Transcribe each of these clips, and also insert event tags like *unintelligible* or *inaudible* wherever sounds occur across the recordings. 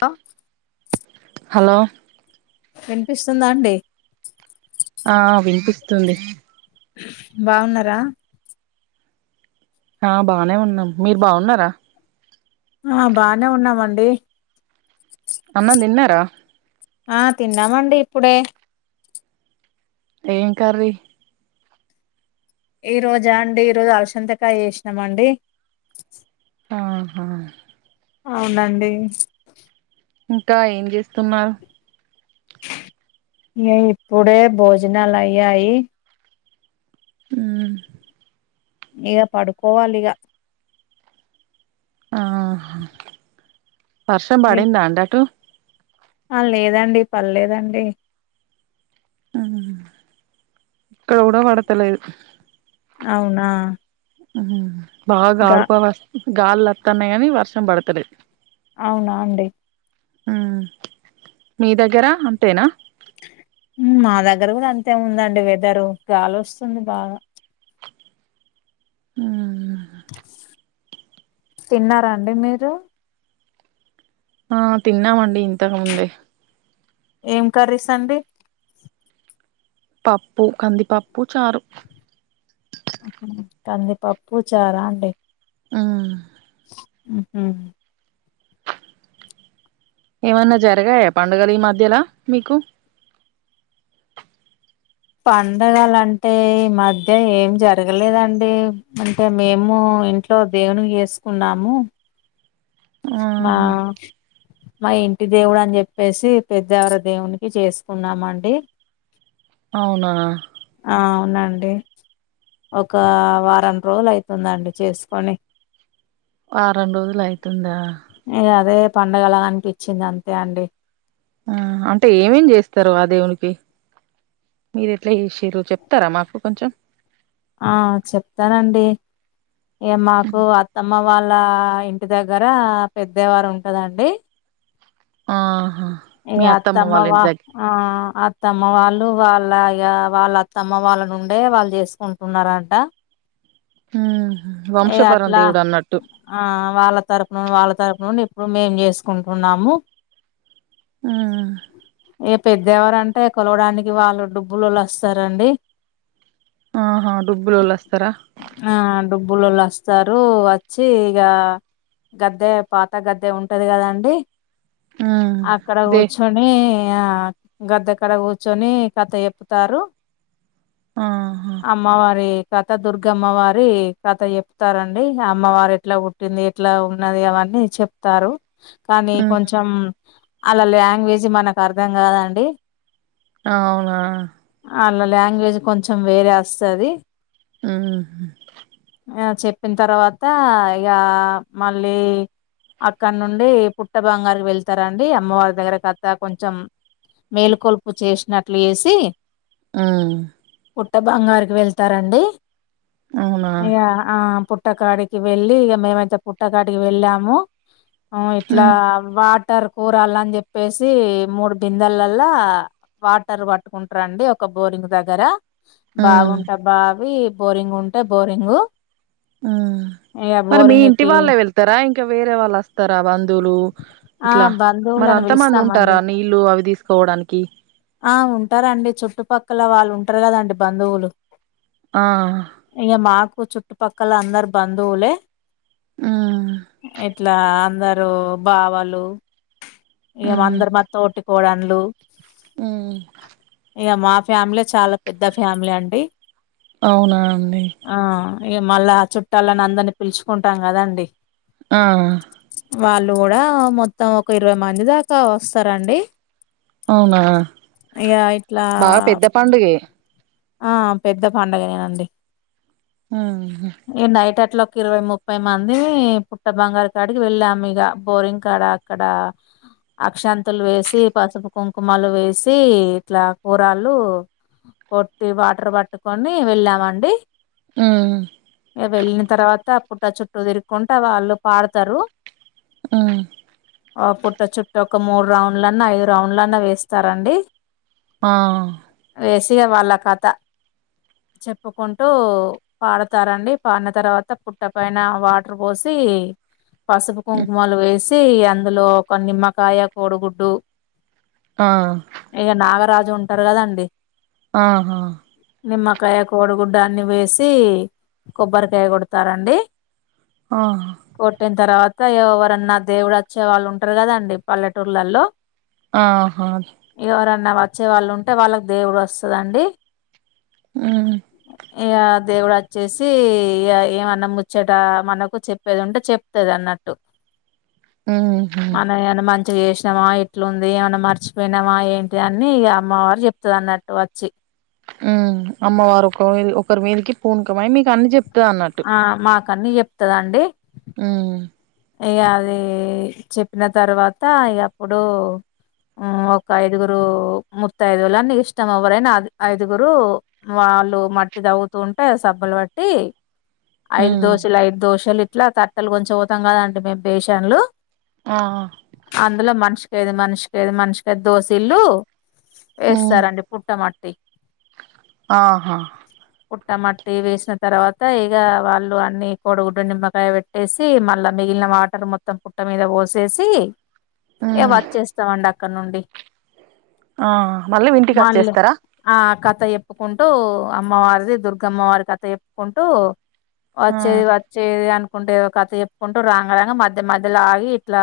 ఆ హలో వినిపిస్తుందాడి ఆ వినిపిస్తుంది బావున్నారా ఆ బానే ఉన్నాం మీరు బాగున్నారా ఆ బానే ఉన్నామండి అన్నదిన్నార ఆ తిన్నామండి ఇప్పుడే ఏం కర్రీ ఈ రోజా అండి ఈ రోజు అవసంతకాయ చేసినామండి ఆహా అవునండి ఇంకా ఏం చేస్తున్నారు ఇ ఇప్పుడే భోజనాలు అయ్యాయి ఉ ఇగ పడుకోవాలి ఇక ఆ వర్షం మీర్ పడిందా అండి అటు ఆ లేదండి పర్లేదండీ ఇక్కడ కూడా పడతలేదు అవునా బాగా గా గాడిపో వస్త గాలిలు వత్తన్నాయి అని వర్షం పడతాలేదు అవునా అండి ఉ మీ దగ్గరా అంతేనా మా దగ్గర కూడా అంతేదండి వెదరు గాల వస్తుంది బాగా ఉమ్ తిన్నారాండి మీరు ఆ తిన్నామండి ఇంతకుముందే ఏం కర్రీస్ అండి పప్పు కందిపప్పు చారు కందిపప్పు చారా అండి ఆ ఉహు ఏమన్నా జరగాయా పండుగలు ఈ మధ్యలా మీకు పండగలంటే ఈ మధ్య ఏం జరగలేదండి అంటే మేము ఇంట్లో దేవునివి చేసుకున్నాము. వా ఆహా మా ఇంటి దేవుడు అని చెప్పేసి పెద్ద ఎవరో దేవునికి చేసుకున్నామండి అవునా ఆ అవునండి ఒక వారం రోలయితుందండి చేస్కొని వారం రోజులు అయితుందా ఇగ అదే పండగలా అనిపించింది అంతే అండి ఆహా అంటే ఏమేం చేస్తరు ఆ దేవునికి మీరెట్లా చెషిర్రు చెప్తారా మాకు కొంచెం ఆ చెప్తనండి ఇగ మాకు అత్తమ్మ వాళ్ ళ్ళ ఇంటి దగ్గర పెద్దయారు ఉంటదండి. ఆ ఇగ అత్తమ్మ వా ఆ అత్తమ్మ వాళ్ళు వాళ్ళ ఇగ వాళ్ళత్తమ్మ వాళ్ళ నుండే వాళ్ చేసుకుంటున్నారట ఆ ఇగ అట్లా ఆ వాళ్ళ తరపు నుం వాళ్ళ తరపు నుండి *unintelligible* చేసుకుంటున్నాము ఆ పెద్ద ఎవరంటే కొలవడానికి వాళ్ళు డబ్బులోళ్ళు వస్తారండి ఆహా డుబ్బులోళ్ళు వస్తరా బులోల్లస్తారు వచ్చి ఇగ గద్దె పాత గద్దె ఉంటది కదా అండి ఉమ్ అక్కడ దే కూర్చొని ఇగ గద్దె కడ కూర్చొని కథ చెప్పుతారు. ఆహా అమ్మవారీ కథ దుర్గమ్మవారి కథ చెప్తారండి ఇగ అమ్మవారు ఎట్లా పుట్టింది ఎట్లా ఉన్నది అవ న్ని చెప్తారు కానీ ఉమ్ కొంచెం అల్లా లాంగ్వేజ్ మనకార్థం కాదండి. అవునా అళ్ళ లాంగ్వేజ్ కొంచెం వేరే వస్తది. హ్మ్ హు చెప్పిన తర్వాత ఇగ మళ్ళీ అక్కనుండి పుట్ట బాంగారికి వెళ్ వెళ్తారండి అమ్మవార్ దగ్గర కథ కొంచెం మేల్కొల్పు చేసినట్లు చెసి హ్మ్ పుట్ట బంగారిక్ వెళ్తారండి అవునా పుట్టకాడికి వెళ్ళీ ఇగ మేమైతే పుట్టకాడికి వెళ్ళాము ఇట్లా ఉమ్ వా వాటర్ కూరాల్ అని చెప్పేసి మూడు బిందల్లలా వాటర్ పట్టుకుంట్రు అండి ఒక బోరింగ్ దగ్గర ఉమ్ బావుంటే బావి బోరింగ్ ఉంటే బోరింగు ఆ ఇగ మరి మీ ఇంటి బోరింగ్కి వాళ్ళే వెళ్తారా ఇంకా వేరే వాళ్ళు వస్తారా బంధువులు ఆ ఇట్లా మరి బంధువులను అంత మంది ఉంటారా పిలుస్తామండి నీళ్లు అవి తీసుకోవడానికి ఆ ఉంటారండి చుట్టుపక్కల వాళ్ళు ఉంటారు కదండి బంధువులు ఆ ఈ చుట్టుపక్కల అందరు బంధువులే ఉమ్ ఇట్లా అందరు బావలు ఏమో అందరు మా తోటి కోడళ్లు అ ఫ్యామిలీ చాలా పెద్ద ఫ్యామిలీ అండి అవునా అండి ఇక మళ్ళా ఆ చుట్టాలని అందరినీ పిలుచుకుంటాం కదండి ఆ వాళ్ళు కూడా మొత్తం ఒక ఇరవై మంది దాకా వస్తారండి అవునా ఇక ఇట్లా బాగా పెద్ద పండుగే ఆ పెద్ద పండుగనేేనండి ఆ ఇట్ల ఒక ఇరవై ముప్పై మంది పుట్ట బంగారు కాడికి వెళ్ళాం ఇక బోరింగ్ కాడ అక్కడ అక్షింతలు వేసి పసుపు కుంకుమలు వేసి ఇట్లా కూరళ్లు పట్ *unintelligible* వాటర్ పట్టుకొని వెళ్ళామండి ఉమ్ ఇక వెళ్ళిన తర్వాత పుట్ట పుట్ట చుట్టూ తిరుక్కుంట వాళ్ళు పాడుతరు ఆ ఆ పుట్ట చుట్టూ ఒక మూడు రౌండ్లన్నా ఐదు రౌండ్లన్నా వేస్తారండి ఆ వేసివాళ్ళ కథ చెప్పుకుంటూ పాడతారండి పాడిన తర్వాత పుట్ట పైన వాటర్ పోసి పసుపు కుంకుమలు వేసి అందులో ఒక నిమ్మకాయ కోడిగుడ్డు ఆ ఇక నాగరాజు ఉంటారు కదండి ఆహా నిమ్మకాయ కోడిగుడ్డ అన్ని వేసి కొబ్బరికాయ కొడతారండి. ఆ కోట్టిన తర్వాత ఎవరన్నా దేవుడు వచ్చే వాళ్ళు ఉంటారు కదండి పల్లెటూర్లలో ఆహా ఎవరన్నా వచ్చే వాళ్ళు ఉంటే వాళ్ళకి దేవుడు వస్తదండి ఉమ్ ఇక దేవుడు వచ్చేసి ఏమన్న ముచ్చట మనకు చెప్పేది ఉంటే చెప్తది అన్నట్టు. ఉ ఏం చేసినమా ఎట్లుంది ఏమన్నా మర్చిపోయినామా ఏంటి అన్ని ఇక అమ్మవారు చెప్తది అన్నట్టు వచ్చి. అమ్మవారు ఒక ఒకరి మీదికి పూనుకమయి మీకు అన్ని చెపుతుంది ఆ మాకన్ని చెప్తదండి ఆ ఇక అది చెప్పిన తర్వాత ఇక అప్పుడు ఒక ఐదుగురు ముతైదువులు నీ ఇష్టం ఎవ్వరైనా ఐదుగురు వాళ్ళు మట్టి తవ్వుతూ ఉంటే సబ్బులు బట్టి ఐదు ఉమ్ దోశలు ఐదు దోశలు ఇట్లా తట్టలు కొంచం పోవుతాం కదండి మేము బేషన్లు ఆ అందులో మనిషికి ఐదు మనిషికైదు మనిషికైదు దోసీల్లు ఉమ్ వేస్తారండి పుట్టమట్ట ఆహా పుట్ట మట్టి వేసిన తర్వాత ఇక వాళ్ళు అన్ని కోడిగుడ్డు నిమ్మకాయ పెట్టేసి మన మిగిలిన వాటర్ మొత్తం పుట్ట మీద పోసేసి ఇక ఉమ్ వచ్చేస్తామండి అక్కడ నుండి ఆ మళ్ళీ ఇంటికి మళ్ళి వచ్చేస్తారా ఆ క కథ చెప్పుకుంటూ అమ్మవారిది దుర్గమ్మవారి కథ చెప్పుకుంటూ ఆ వచ్చేది వచ్చేది అనుకుంటే ఒక కథ చె కుంటూ రాంగ రాంగ మధ్య మధ్యలో ఆగి ఇట్లా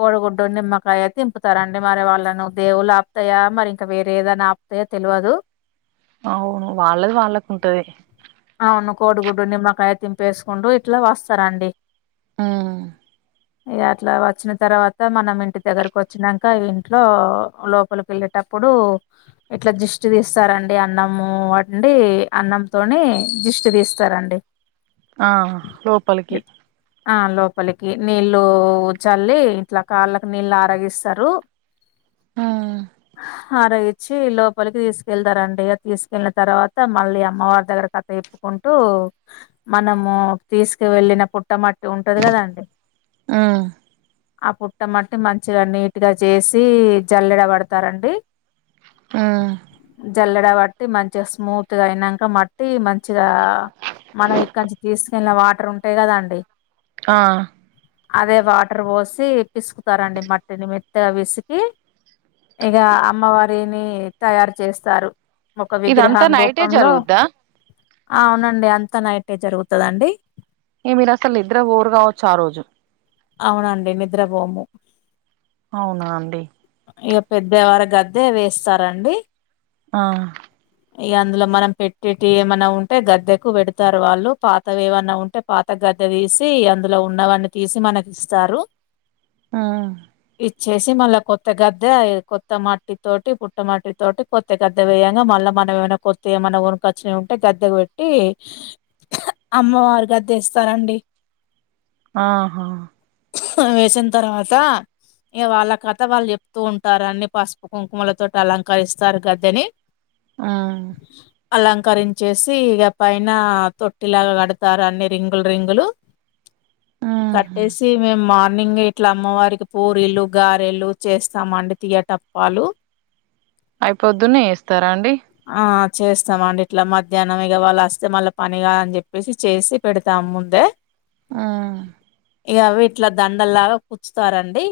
కోడిగుడ్డు నిమ్మకాయ తింపుతారండి మరి వాళ్ళ అలా నువ్వు దేవుళ్లు ఆపుతాయా మరి ఇంకా వేరే ఏదైనా ఆపుతాయా తెలవదు అవును వాళ్ళది వాళ్ళకు ఉంటది అవును కోడిగుడ్డు నిమ్మకాయ తింపేసుకుంటూ ఇట్లా వస్తారండి ఆమ్ ఇక అట్లా వచ్చిన తర్వాత మనం ఇంటి దగ్గరకు వచ్చినాంక ఇంట్లో లోపల పిల్లట అప్పుడు ఇట్లా దిష్టి తీస్తారండి అన్నము వండి అన్నం తోని దిష్టి తీస్తారండి ఆ లోపలికి ఆ లోపలికి నీళ్ళు చల్లి ఇంట్లో కాళ్ళకి నీళ్ళు ఆరగిస్తారు ఆమ్ హర ఇచ్చి లోపలికి తీసుకెళ్తారండి తీసుకెళ్ళిన తర్వాత మళ్ళీ అమ్మవారి దగ్గర కథ చెప్పుకు ఉంటూ మనము తీసుకు వెళ్ళినప్పుడు పుట్టమట్టి ఉంటది కదాండి ఉమ్ ఆ పుట్ట మట్టి మంచిగా నీట్గా చేసి జలెడబడతారండి ఆమ్ జల్లెడ బట్టి మంచిగా స్మూత్ గా అయినాక మట్టి మంచిగా మనం ఇక్కంచి తీసు నిన్న వాటర్ ఉంటాయి కదా అండి ఆ అదే వాటర్ పోసి పిసుకుతారండి మట్టిని మెత్తగా వి పిసికి ఇక అమ్మవారిని తయారు చేస్తారు ఒక ఇదంతా విగ్రహం నైటే రూపంలో జరుగుద్దా అవునండి అంతా నైటే జరుగుతదా అండి ఇక మీరసలు నిద్రపోరు కావొచ్చు ఆరోజు అవునండి నిద్రబోము అవునా అండి ఇగ పెద్దయవారు గద్దె వేస్తారండి ఆ ఇగ అందులో మనం పెట్టటిటి ఏమన్నా ఉంటే గద్దెకు పెడతారు వాళ్ళు పాత వేమన్నా ఉంటే పాత గ ద్దె తీసి అందులో ఉన్నవన్ని తీసి మనకిస్తారు ఆ ఇచ్చేసి మళ్ళా కొత్త గద్దె కొత్త మట్టి తోటి పుట్ట మట్టి తోటి కొత్త గద్దె వేయంగా మళ్ళా మనం ఏమైనా కొత్తవి ఏమన్నా కొనుకొచ్చినయ్ ఉంటే గద్దెకు పెట్టి అమ్మవారి గద్దెస్ సరండీ ఆహా వేసినా తర్వాత ఇక వాళ్ళ కథ వాళ్ళు చెప్తూ ఉంటారు అన్ని పసుపు కుంకుమల తోటి అలంకరిస్తారు గద్దెని ఆ అలంకరించేసి ఇగ పైన తొట్టిలాగా కడతారు అన్ని రింగులు రింగులు ఉహు కట్టేసి మే మా న్నింగ్ ఇట్లా అమ్మవారికి పూరీలు గారెలు చేస్తామండి తీయటప్పాలు అయిపోద్దున్నె యేస్తారా అండి చేస్తామాండి ఇట్లా మధ్యాహ్నం ఇగ వాళ్ళస్తే ఇగ మళ్ళ పనిగాదని చెప్పేసి చేసి పెడతాము ముందే ఆ ఇగ అవీట్ల దండల్లాగా కుచుతారండి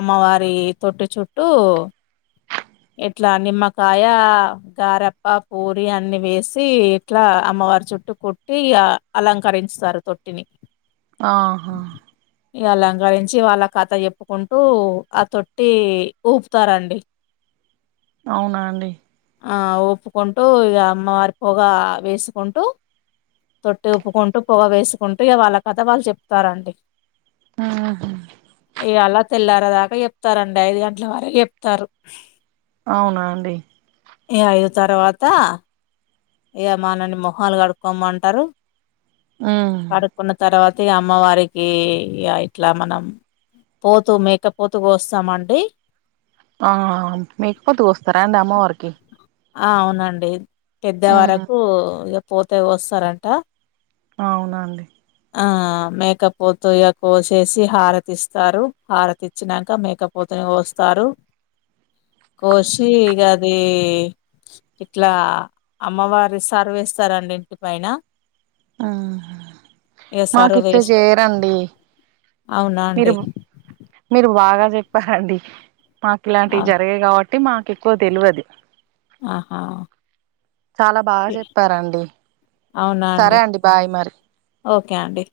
అమ్మవారి తొట్టి చుట్టూ ఇట్లా నిమ్మకాయ గారప్ప పూరి అన్ని వేసి ఇట్లా అమ్మవారు చుట్టు కుట్టి ఇగా అలంకరించుతారు తొట్టిని ఆహా ఇక అలంకరించి వాళ్ళ కథ చెప్పుకుంటూ ఆ తొట్టి ఊపుతారండి అవునా అండి ఆ ఊపుకుంటూ ఇగ అమ్మవారి పొగ వేసుకుంటూ తొట్టి ఊపుకుంటూ పొగ వేసుకుంటూ ఇగ వాళ కథ వాళ్ళు చెప్తారండి ఆహా ఇయలా తెల్లారేదాకా చెప్తారండి ఐదుగంట్ల వరకు చెప్తారు అవునా అండి ఇ అయిదు తర్వాత ఇగ మనల్ని మొహాలు కడుక్కోమంటరు ఉమ్ కడుకున్న తర్వాత ఈ అమ్మవారికి ఇగ ఇట్లా మనం పోతూ మేక పోతు కోస్సామండి ఆ మేకపోతు కోస్తార అండి అమ్మ వారికి ఆ అవునండి పెద్ద వరకు ఇగ పోతే కోస్తారంట అవునాండి ఆ మేకపోతు ఇగ కోసేసి హారతిస్తారు హారతిచ్చినాక మేకపోతుని కోస్తారు *inaudible* కోసి ఇగ అది ఇట్లా అమ్మవారు సర్వేస్తారండి ఇంటి పైన ఆహా ఇగ మాకిట్ల సరువేసి జేయరండీ అవునా అండి మీరు బాగా చెప్పారండి మాకిలాంటివి అవును జరిగయి గావట్టి మాకేక్కువ దెల్వది ఆహా చాలా బాగా చెప్పారండి సరే అండి బాయ్ మరి క్యాండీ